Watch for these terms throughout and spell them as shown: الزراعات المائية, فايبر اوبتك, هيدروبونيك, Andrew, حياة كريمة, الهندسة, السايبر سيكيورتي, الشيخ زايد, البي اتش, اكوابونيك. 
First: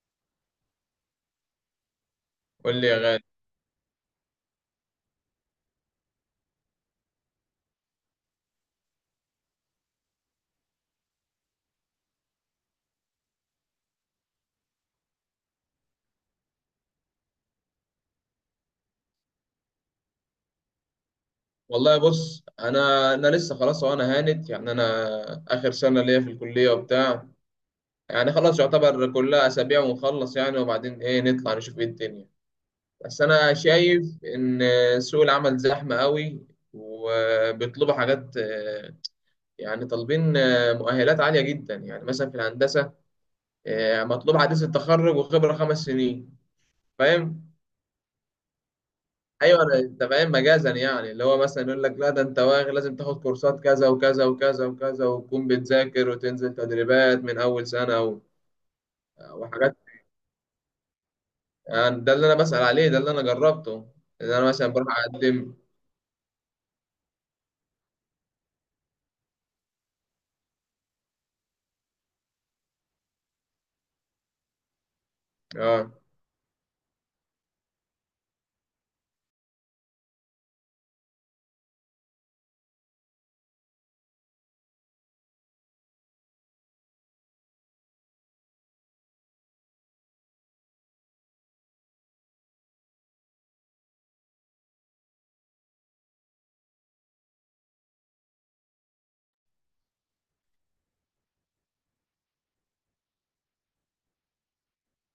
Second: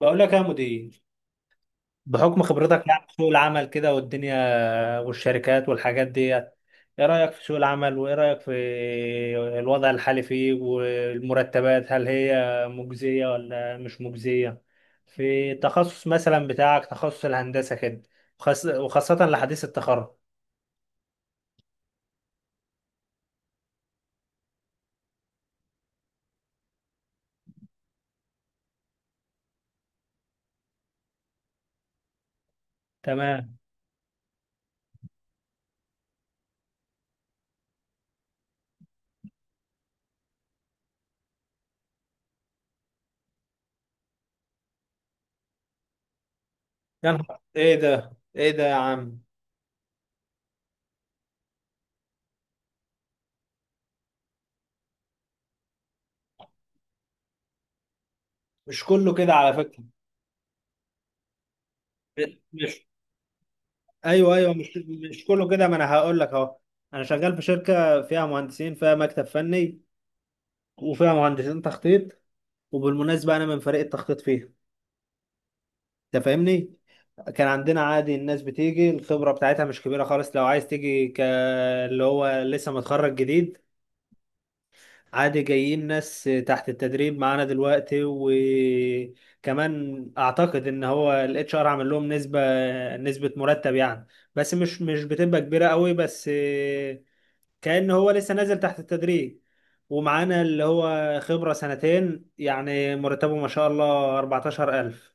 بقول لك يا مدير، بحكم قول خبرتك لي يا يعني في غالي. سوق العمل كده والدنيا والشركات والحاجات ديت، ايه رأيك في سوق العمل؟ وايه رأيك في الوضع الحالي فيه والمرتبات؟ هل هي مجزية ولا مش مجزية في التخصص مثلا بتاعك، تخصص الهندسة كده؟ وخاصة لحديث التخرج. والله بص، انا لسه خلاص وانا هانت يعني، انا اخر سنه ليا في الكليه وبتاع. يعني خلاص يعتبر كلها اسابيع ونخلص يعني. وبعدين ايه، نطلع نشوف ايه الدنيا. بس انا تمام. شايف ان سوق العمل زحمه قوي وبيطلبوا حاجات، يعني طالبين مؤهلات عاليه جدا يعني مثلا في الهندسه. مطلوب حديث التخرج وخبره 5 سنين. يا نهار فاهم؟ ايه ده، ايه ده يا عم! ايوه، انت فاهم مجازا، يعني اللي هو مثلا يقول لك لا ده انت واغل، لازم تاخد كورسات كذا وكذا وكذا وكذا وتكون بتذاكر وتنزل تدريبات من اول سنه مش كله كده على وحاجات. فكرة. يعني ده اللي انا بسأل مش، عليه، ده اللي انا جربته، ايوه اللي انا ايوه، مثلا مش بروح مش كله اقدم. كده. ما انا هقول لك اهو. انا شغال في شركه فيها مهندسين، فيها مكتب فني وفيها مهندسين تخطيط، وبالمناسبه انا من فريق التخطيط فيها. اه انت فاهمني. كان عندنا عادي الناس بتيجي الخبره بتاعتها مش كبيره خالص، لو عايز تيجي ك اللي هو لسه متخرج جديد، عادي. جايين ناس تحت التدريب معانا دلوقتي، وكمان اعتقد ان هو الاتش ار عامل لهم نسبه، نسبه مرتب يعني. بس مش بتبقى كبيره قوي، بس كأنه هو لسه نازل تحت التدريج. ومعانا اللي هو خبرة سنتين يعني مرتبه ما شاء الله 14,000.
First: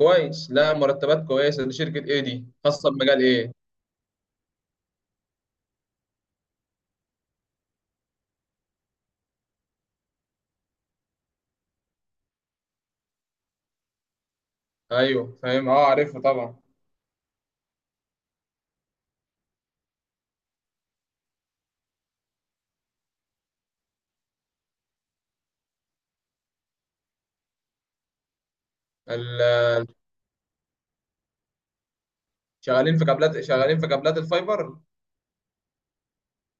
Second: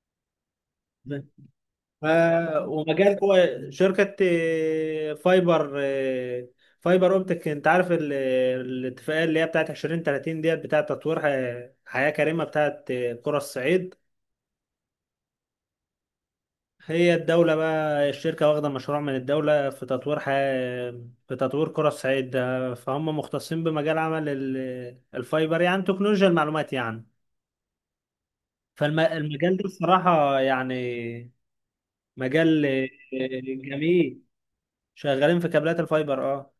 كويس. لا، مرتبات كويسه. دي ف... شركه ايه؟ دي خاصه ومجال بمجال ايه؟ شركة فايبر، فايبر اوبتك. انت عارف الاتفاقية اللي هي بتاعت 2030 ديت، بتاعت تطوير حياة كريمة، بتاعت قرى الصعيد. ايوه فاهم، اه عارفها طبعا. هي الدولة بقى، الشركة واخدة مشروع من الدولة في تطوير في تطوير قرى الصعيد ده، فهم مختصين بمجال عمل الفايبر، يعني تكنولوجيا المعلومات يعني. ال- فالمجال ده الصراحة يعني مجال شغالين في كابلات جميل. الفايبر. شغالين في كابلات الفايبر اه.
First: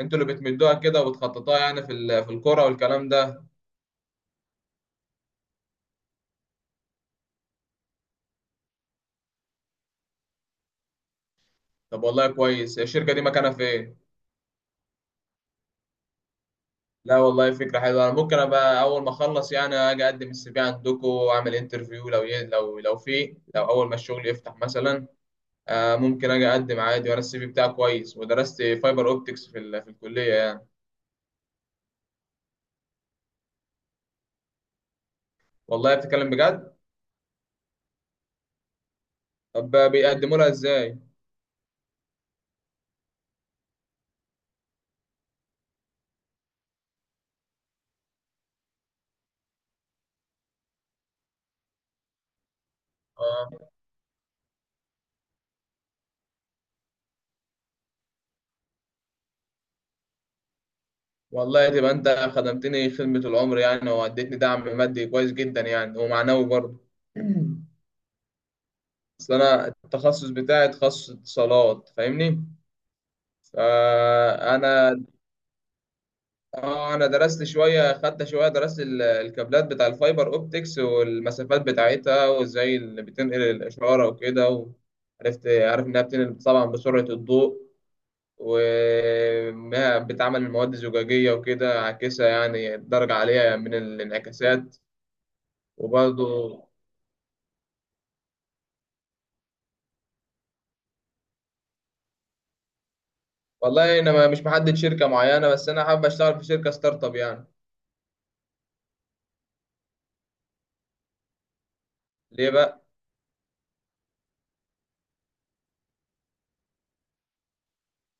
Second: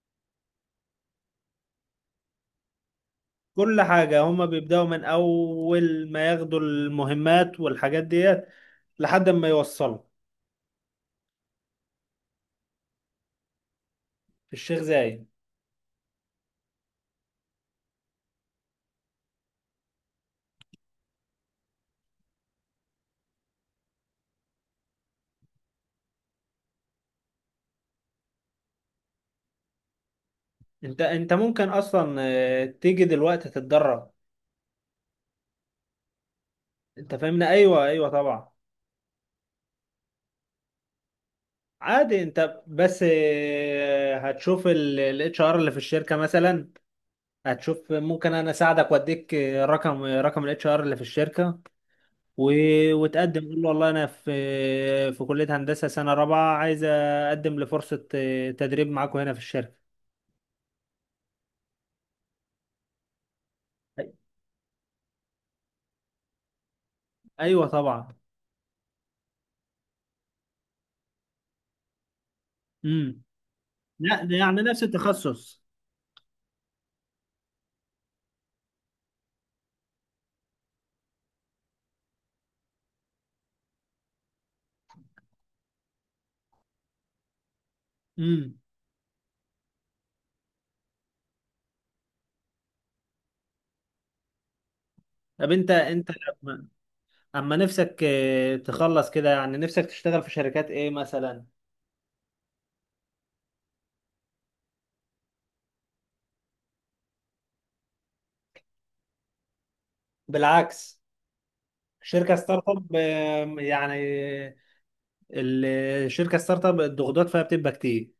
انتوا اللي بتمدوها كده وبتخططوها، يعني في في الكوره والكلام ده. كل حاجة هم بيبدأوا من أول ما ياخدوا المهمات والحاجات ديت لحد ما يوصلوا. طب والله كويس. الشركه دي مكانها فين؟ في الشيخ زايد. لا والله، فكرة حلوة. أنا ممكن أبقى أول ما أخلص يعني أجي أقدم السي في عندكم وأعمل انترفيو، لو لو في، لو أول ما الشغل يفتح مثلا. آه، ممكن أجي أقدم عادي وأنا السي في بتاعي كويس ودرست فايبر أوبتكس في في الكلية يعني. انت ممكن اصلا تيجي دلوقتي تتدرب. والله بتتكلم بجد؟ انت فاهمنا. ايوه ايوه طبعا. طب بيقدموا لها إزاي؟ عادي، انت بس هتشوف الاتش ار اللي في الشركه مثلا. هتشوف، ممكن انا اساعدك واديك رقم الاتش ار اللي في الشركه. و... وتقدم، قول له آه. والله انا في في كليه هندسه سنه رابعه، عايز اقدم لفرصه تدريب معاكم هنا في الشركه. والله تبقى أنت خدمتني خدمة العمر يعني، أي- وأديتني دعم مادي كويس جدا يعني ومعنوي برضه. ايوه طبعا. أصل أنا التخصص بتاعي تخصص اتصالات، فاهمني؟ امم. لا ده يعني نفس فأنا التخصص. اه، انا درست شويه، خدت شويه، درست الكابلات بتاع الفايبر اوبتكس والمسافات بتاعتها، وازاي اللي بتنقل الاشاره وكده. عارف انها بتنقل طبعا بسرعه الضوء، امم. وانها بتعمل من مواد زجاجيه وكده عاكسه يعني درجه عاليه من الانعكاسات. طب انت، وبرضه لما- اما نفسك تخلص كده، يعني نفسك تشتغل في شركات ايه مثلا؟ والله انا مش محدد شركه معينه، بس انا حابب اشتغل في شركه ستارت اب يعني. بالعكس، شركه ليه ستارت بقى؟ اب يعني، ال- الشركه ستارت اب الضغوطات فيها بتبقى كتير.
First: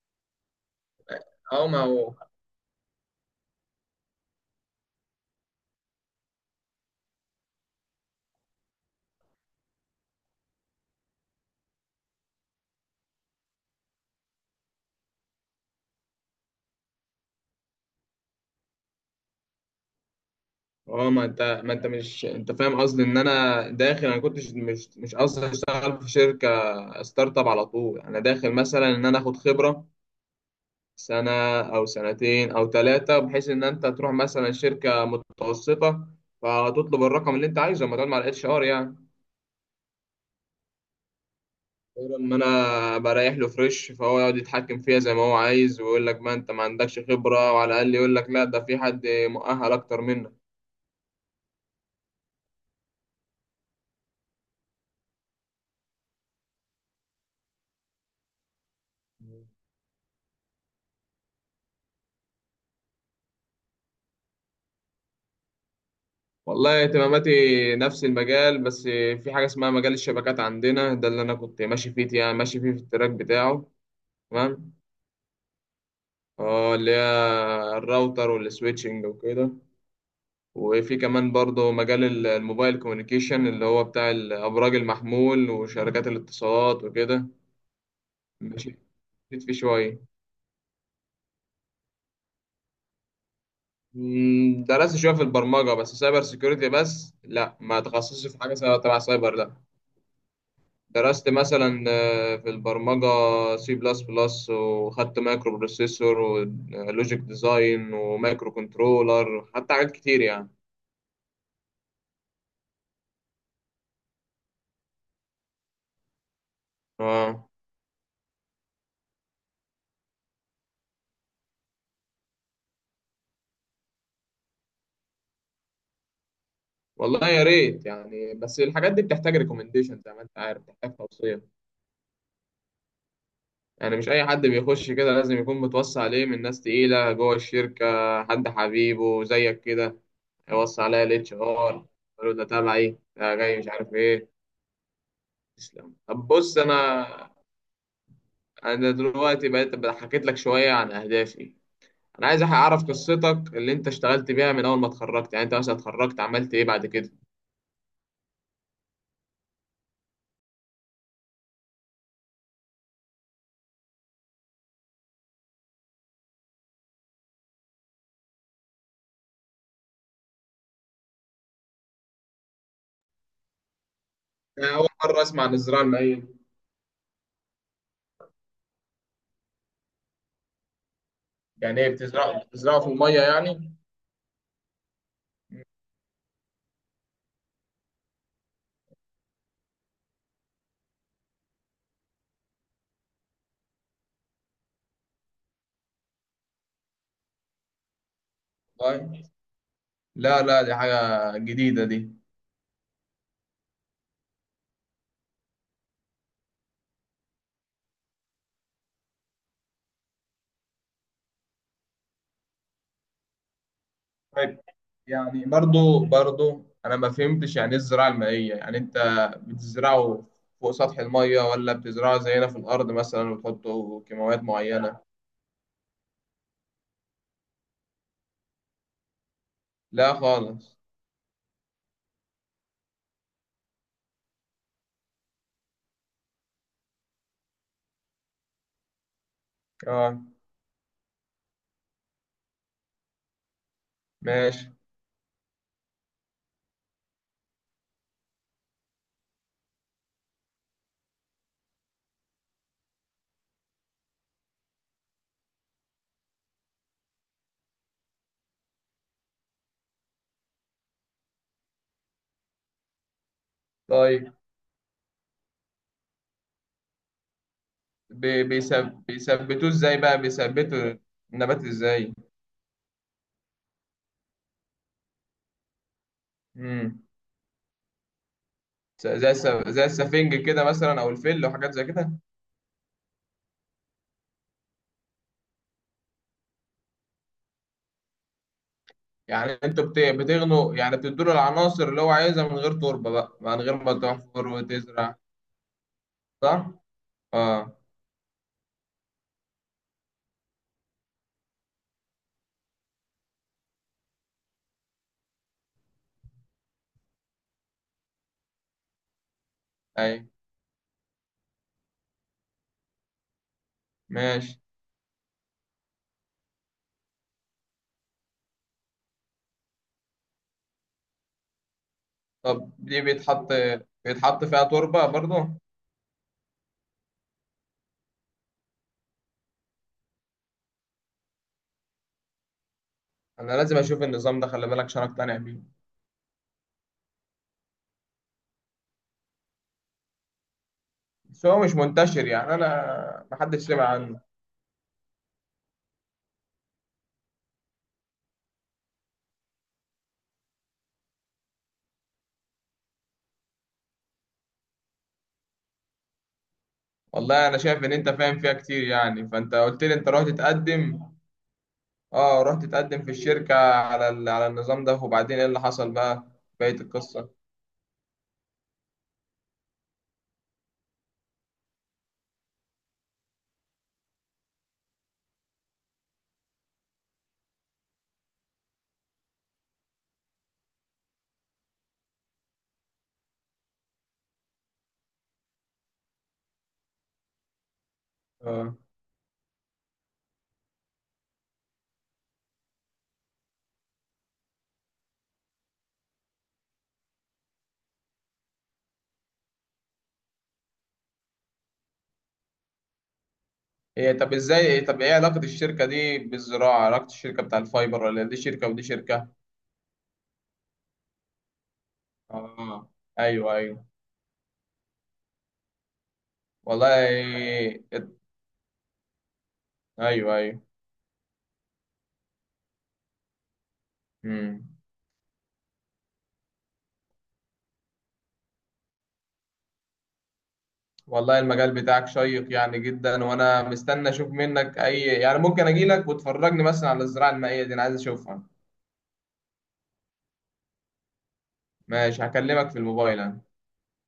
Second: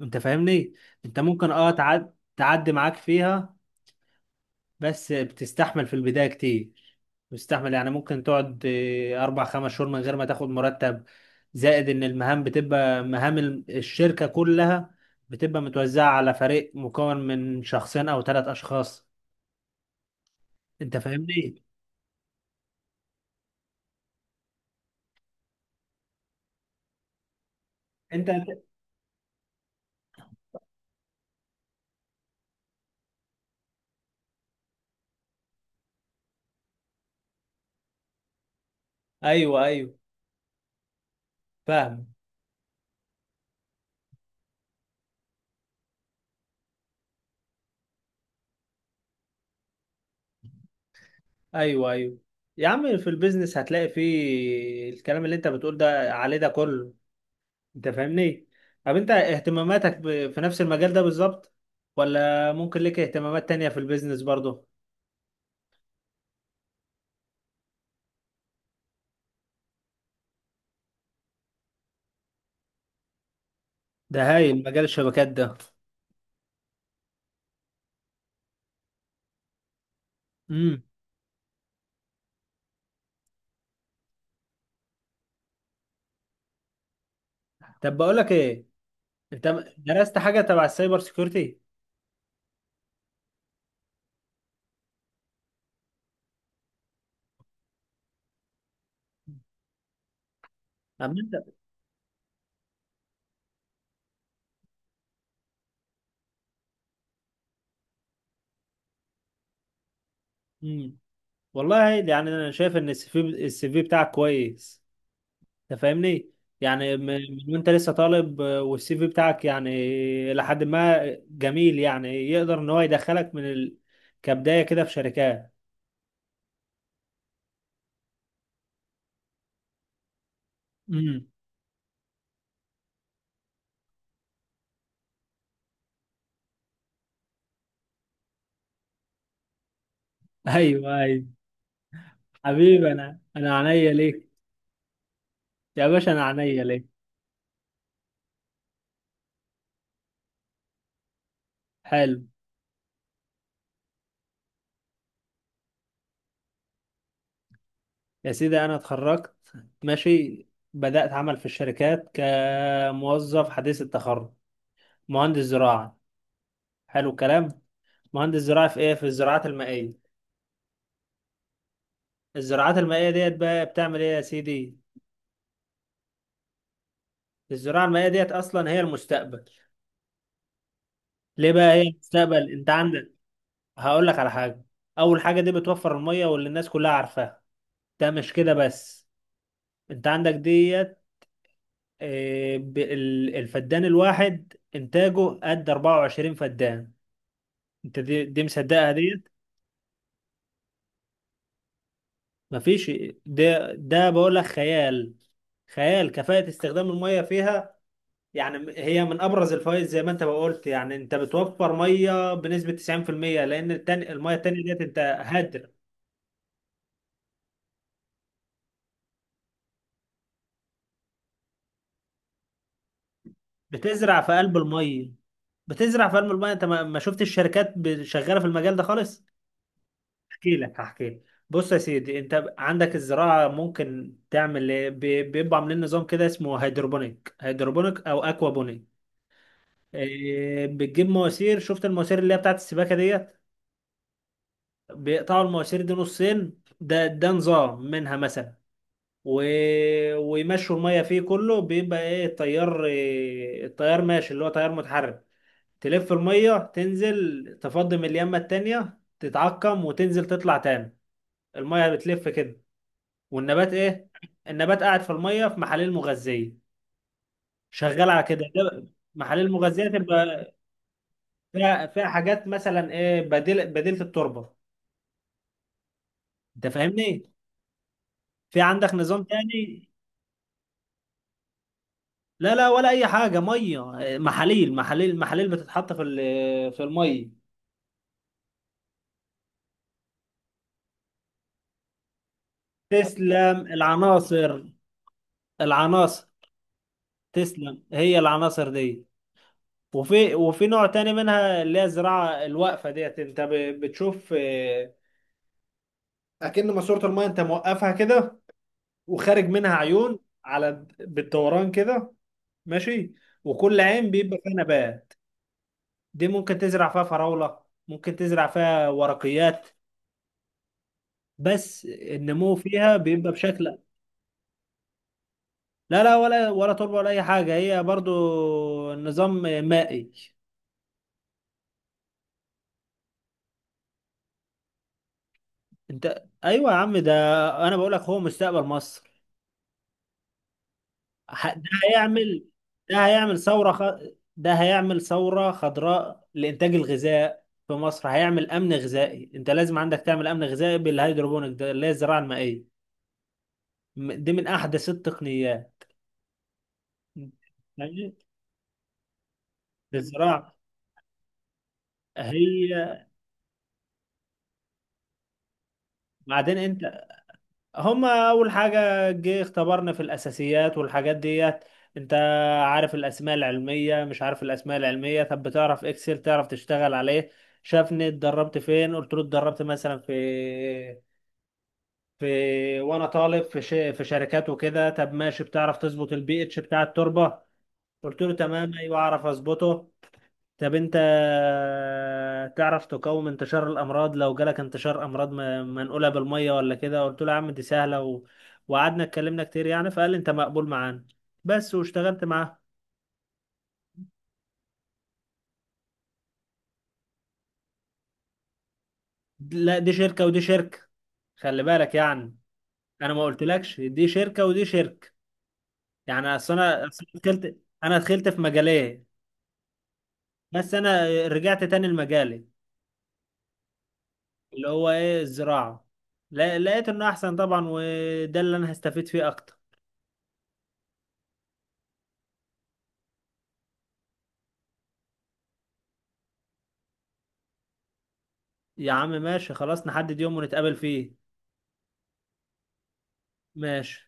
انت فاهمني. انت ممكن اه اه ما هو. تعدي معاك فيها، بس بتستحمل في البدايه كتير. بتستحمل يعني ممكن تقعد اربع خمس شهور من غير ما تاخد مرتب. زائد ان المهام بتبقى مهام الشركه كلها، بتبقى متوزعه على فريق مكون من شخصين او ثلاث اشخاص. انت اه، ما فاهمني. انت ما انت مش، انت فاهم قصدي، ان انا داخل، انا كنتش، مش قصدي اشتغل في شركه ستارت اب على طول يعني. انا انت داخل مثلا ان انا اخد خبره سنه او سنتين او ثلاثه، بحيث ان انت تروح مثلا شركه متوسطه فتطلب الرقم اللي انت عايزه لما تقعد مع الاتش ار يعني. ايوه ايوه فاهم. غير ان انا بريح له فريش، فهو يقعد يتحكم فيها زي ما هو عايز ويقول لك ما انت ما عندكش خبره، وعلى الاقل يقول لك لا ده في حد مؤهل اكتر منك. ايوه ايوه. يا عم في البيزنس هتلاقي فيه الكلام اللي انت بتقول ده عليه ده كله. انت فاهمني. طب انت اهتماماتك في نفس المجال ده بالظبط، ولا ممكن ليك اهتمامات تانية في البيزنس برضه؟ والله اهتماماتي نفس المجال بس. في حاجة اسمها مجال الشبكات عندنا، ده اللي أنا كنت ماشي فيه يعني، ماشي فيه في التراك بتاعه. ده هايل تمام. مجال الشبكات ده. اه، اللي هي الراوتر والسويتشنج وكده. امم. وفي كمان برضه مجال الموبايل كوميونيكيشن، اللي هو بتاع الأبراج المحمول وشركات الاتصالات وكده. طب بقول لك ايه، ماشي، مشيت انت فيه شوية. درست حاجة تبع السايبر سيكيورتي؟ درست شوية في البرمجة. بس سايبر سيكيورتي، بس لا، ما تخصصش في حاجة تبع سايبر، لا. أما درست انت. مثلا في البرمجة سي بلس بلس، وخدت مايكرو بروسيسور ولوجيك ديزاين ومايكرو كنترولر، حتى حاجات كتير يعني. امم. والله يعني انا شايف ان السي في بتاعك كويس. انت فاهمني. يعني من، اه، من وانت لسه طالب والسي في بتاعك، يعني لحد ما، جميل يعني. يقدر ان هو يدخلك من كبداية كده في شركات. والله يا ريت يعني، بس الحاجات دي بتحتاج ريكومنديشن زي ما انت عارف، بتحتاج امم. توصية. يعني مش اي حد بيخش كده، لازم يكون متوصي عليه من ناس تقيلة جوه الشركة. حد حبيبه زيك كده هيوصي ايوه عليا ايوه. الاتش ار، قالوا ده حبيبي، تبعي، انا ده انا جاي مش عينيا عارف ليك. ايه. يا تسلم. باشا طب انا بص، عينيا ليك. انا دلوقتي بقيت بقى حكيت لك شويه عن اهدافي. حلو. انا عايز اعرف قصتك اللي انت اشتغلت بيها من اول ما اتخرجت يعني. انت مثلا اتخرجت عملت ايه بعد كده؟ يا سيدي انا اتخرجت، ماشي، بدأت عمل في الشركات كموظف حديث التخرج، مهندس زراعة. حلو الكلام. مهندس زراعة في ايه؟ في الزراعات المائية. الزراعات المائية ديت بقى بتعمل ايه يا انا سيدي؟ اول مره اسمع عن الزراعه المائيه. الزراعة المائية ديت أصلا هي المستقبل. ليه بقى يعني هي ايه، المستقبل؟ أنت بتزرعوا في عندك، الميه يعني؟ هقول لك على حاجة. أول حاجة دي بتوفر المية، واللي الناس كلها عارفاها. ده مش كده بس، أنت عندك ديت الفدان الواحد إنتاجه قد 24 فدان. أنت دي مصدقها طيب. ديت؟ لا لا، دي حاجه جديده دي. مفيش. ده بقول لك خيال، خيال كفاءة استخدام المية فيها. يعني هي من ابرز الفوائد، زي ما انت ما قلت، يعني انت بتوفر ميه بنسبه 90%، لان التاني الميه طيب. التانيه ديت انت يعني، هدر. برضو برضو انا ما فهمتش يعني ايه الزراعه المائيه. يعني انت بتزرعه فوق سطح الميه، ولا بتزرعه زينا في الارض مثلا وتحطوا بتزرع في كيماويات قلب معينه؟ الميه، بتزرع في قلب الميه. انت ما شفتش الشركات شغاله في المجال ده خالص؟ لا احكي خالص. لك، هحكي لك. بص يا سيدي، انت عندك الزراعه ممكن تعمل ايه؟ بيبقوا عاملين نظام كده اسمه هيدروبونيك، هيدروبونيك او اكوابونيك. اه إيه، بتجيب مواسير. شفت المواسير اللي هي بتاعت السباكه ديت؟ ماشي. بيقطعوا المواسير دي نصين. ده نظام منها مثلا. و... ويمشوا الميه فيه، كله بيبقى ايه، التيار، إيه التيار ماشي، اللي هو تيار متحرك. تلف المية، تنزل تفضي من اليمة التانية، تتعقم وتنزل تطلع تاني. المية بتلف كده. والنبات ايه؟ طيب، النبات قاعد في المية في محاليل مغذية، شغال على كده ده. محاليل بيثبتوه مغذية ازاي بقى؟ تبقى بيثبتوا النبات فيها، فيها ازاي؟ حاجات مثلا ايه، بديل، بديلة التربة. انت امم فاهمني. في عندك نظام زي زي تاني. السفنج كده مثلا، او الفل وحاجات زي كده. لا لا، ولا اي حاجة. مية، محاليل محاليل محاليل بتتحط في في المية. يعني انتوا بتغنوا يعني، بتدوا له العناصر اللي هو عايزها من غير تربه بقى، من تسلم، غير ما تحفر العناصر، وتزرع. العناصر، صح. اه. تسلم، هي العناصر دي. وفي، وفي نوع تاني منها، اللي هي الزراعة الواقفة ديت، انت بتشوف اكن ماسورة المايه انت موقفها كده، وخارج منها عيون اي على بالدوران كده، ماشي. وكل عين بيبقى فيها ماشي. نبات. دي ممكن تزرع فيها فراولة، ممكن تزرع فيها ورقيات، بس النمو طب فيها دي بيبقى بشكل. بيتحط فيها تربه برضو؟ لا لا، ولا ولا تربة ولا اي حاجة، هي برضو نظام مائي. انا لازم اشوف النظام ده، خلي بالك، عشان اقتنع بيه. انت ايوه يا عم، ده انا بقول لك هو مستقبل مصر. بس ه- هو ده مش منتشر هيعمل، يعني، انا هيعمل محدش سمع عنه. ده هيعمل ثورة خضراء لإنتاج الغذاء في مصر، هيعمل أمن غذائي. أنت لازم عندك تعمل أمن غذائي بالهيدروبونيك ده، اللي هي الزراعة المائية. دي من أحدث التقنيات. والله انا شايف ان انت يعني فاهم فيها كتير يعني. فانت قلت لي انت رحت الزراعة، تقدم. اه، رحت هي اتقدم في الشركة على على النظام ده، وبعدين ايه اللي حصل بقى؟ بعدين بقية أنت، القصة. هما اول حاجه جه اختبرنا في الاساسيات والحاجات ديت. انت عارف الاسماء العلميه، مش عارف الاسماء العلميه؟ طب بتعرف اكسل، تعرف تشتغل عليه؟ شافني اتدربت فين، قلت له اتدربت مثلا في، في، وانا طالب في في شركات وكده. طب ماشي، بتعرف تظبط البي اتش بتاع التربه؟ قلت له تمام، اه. ايوه اعرف اظبطه. طب انت تعرف تقاوم انتشار الامراض، لو جالك انتشار امراض منقوله بالميه ولا كده؟ قلت له يا عم دي سهله. و... وقعدنا اتكلمنا كتير يعني، فقال لي انت مقبول معانا، بس. واشتغلت معاه. هي طب ازاي؟ طب ايه علاقة الشركة دي بالزراعة؟ علاقة الشركة بتاع الفايبر، ولا دي شركة ودي شركة؟ لا، دي شركه ودي شركه، خلي بالك يعني. اه. انا ما ايوه قلتلكش ايوه. دي شركه ودي شركه. يعني اصل انا، اصل أنا والله دخلت، انا ات- دخلت في مجالين، ايوه ايوه. بس انا رجعت تاني لمجالي، اللي امم. هو ايه الزراعه. لقيت انه احسن طبعا، وده اللي انا هستفيد فيه اكتر. والله المجال بتاعك شيق يعني جدا، وانا مستني اشوف منك، اي يعني ممكن اجي لك وتفرجني مثلا على الزراعة المائية دي، انا عايز اشوفها. يا عم ماشي خلاص، نحدد يوم ونتقابل فيه. ماشي، هكلمك في الموبايل أنا. ماشي.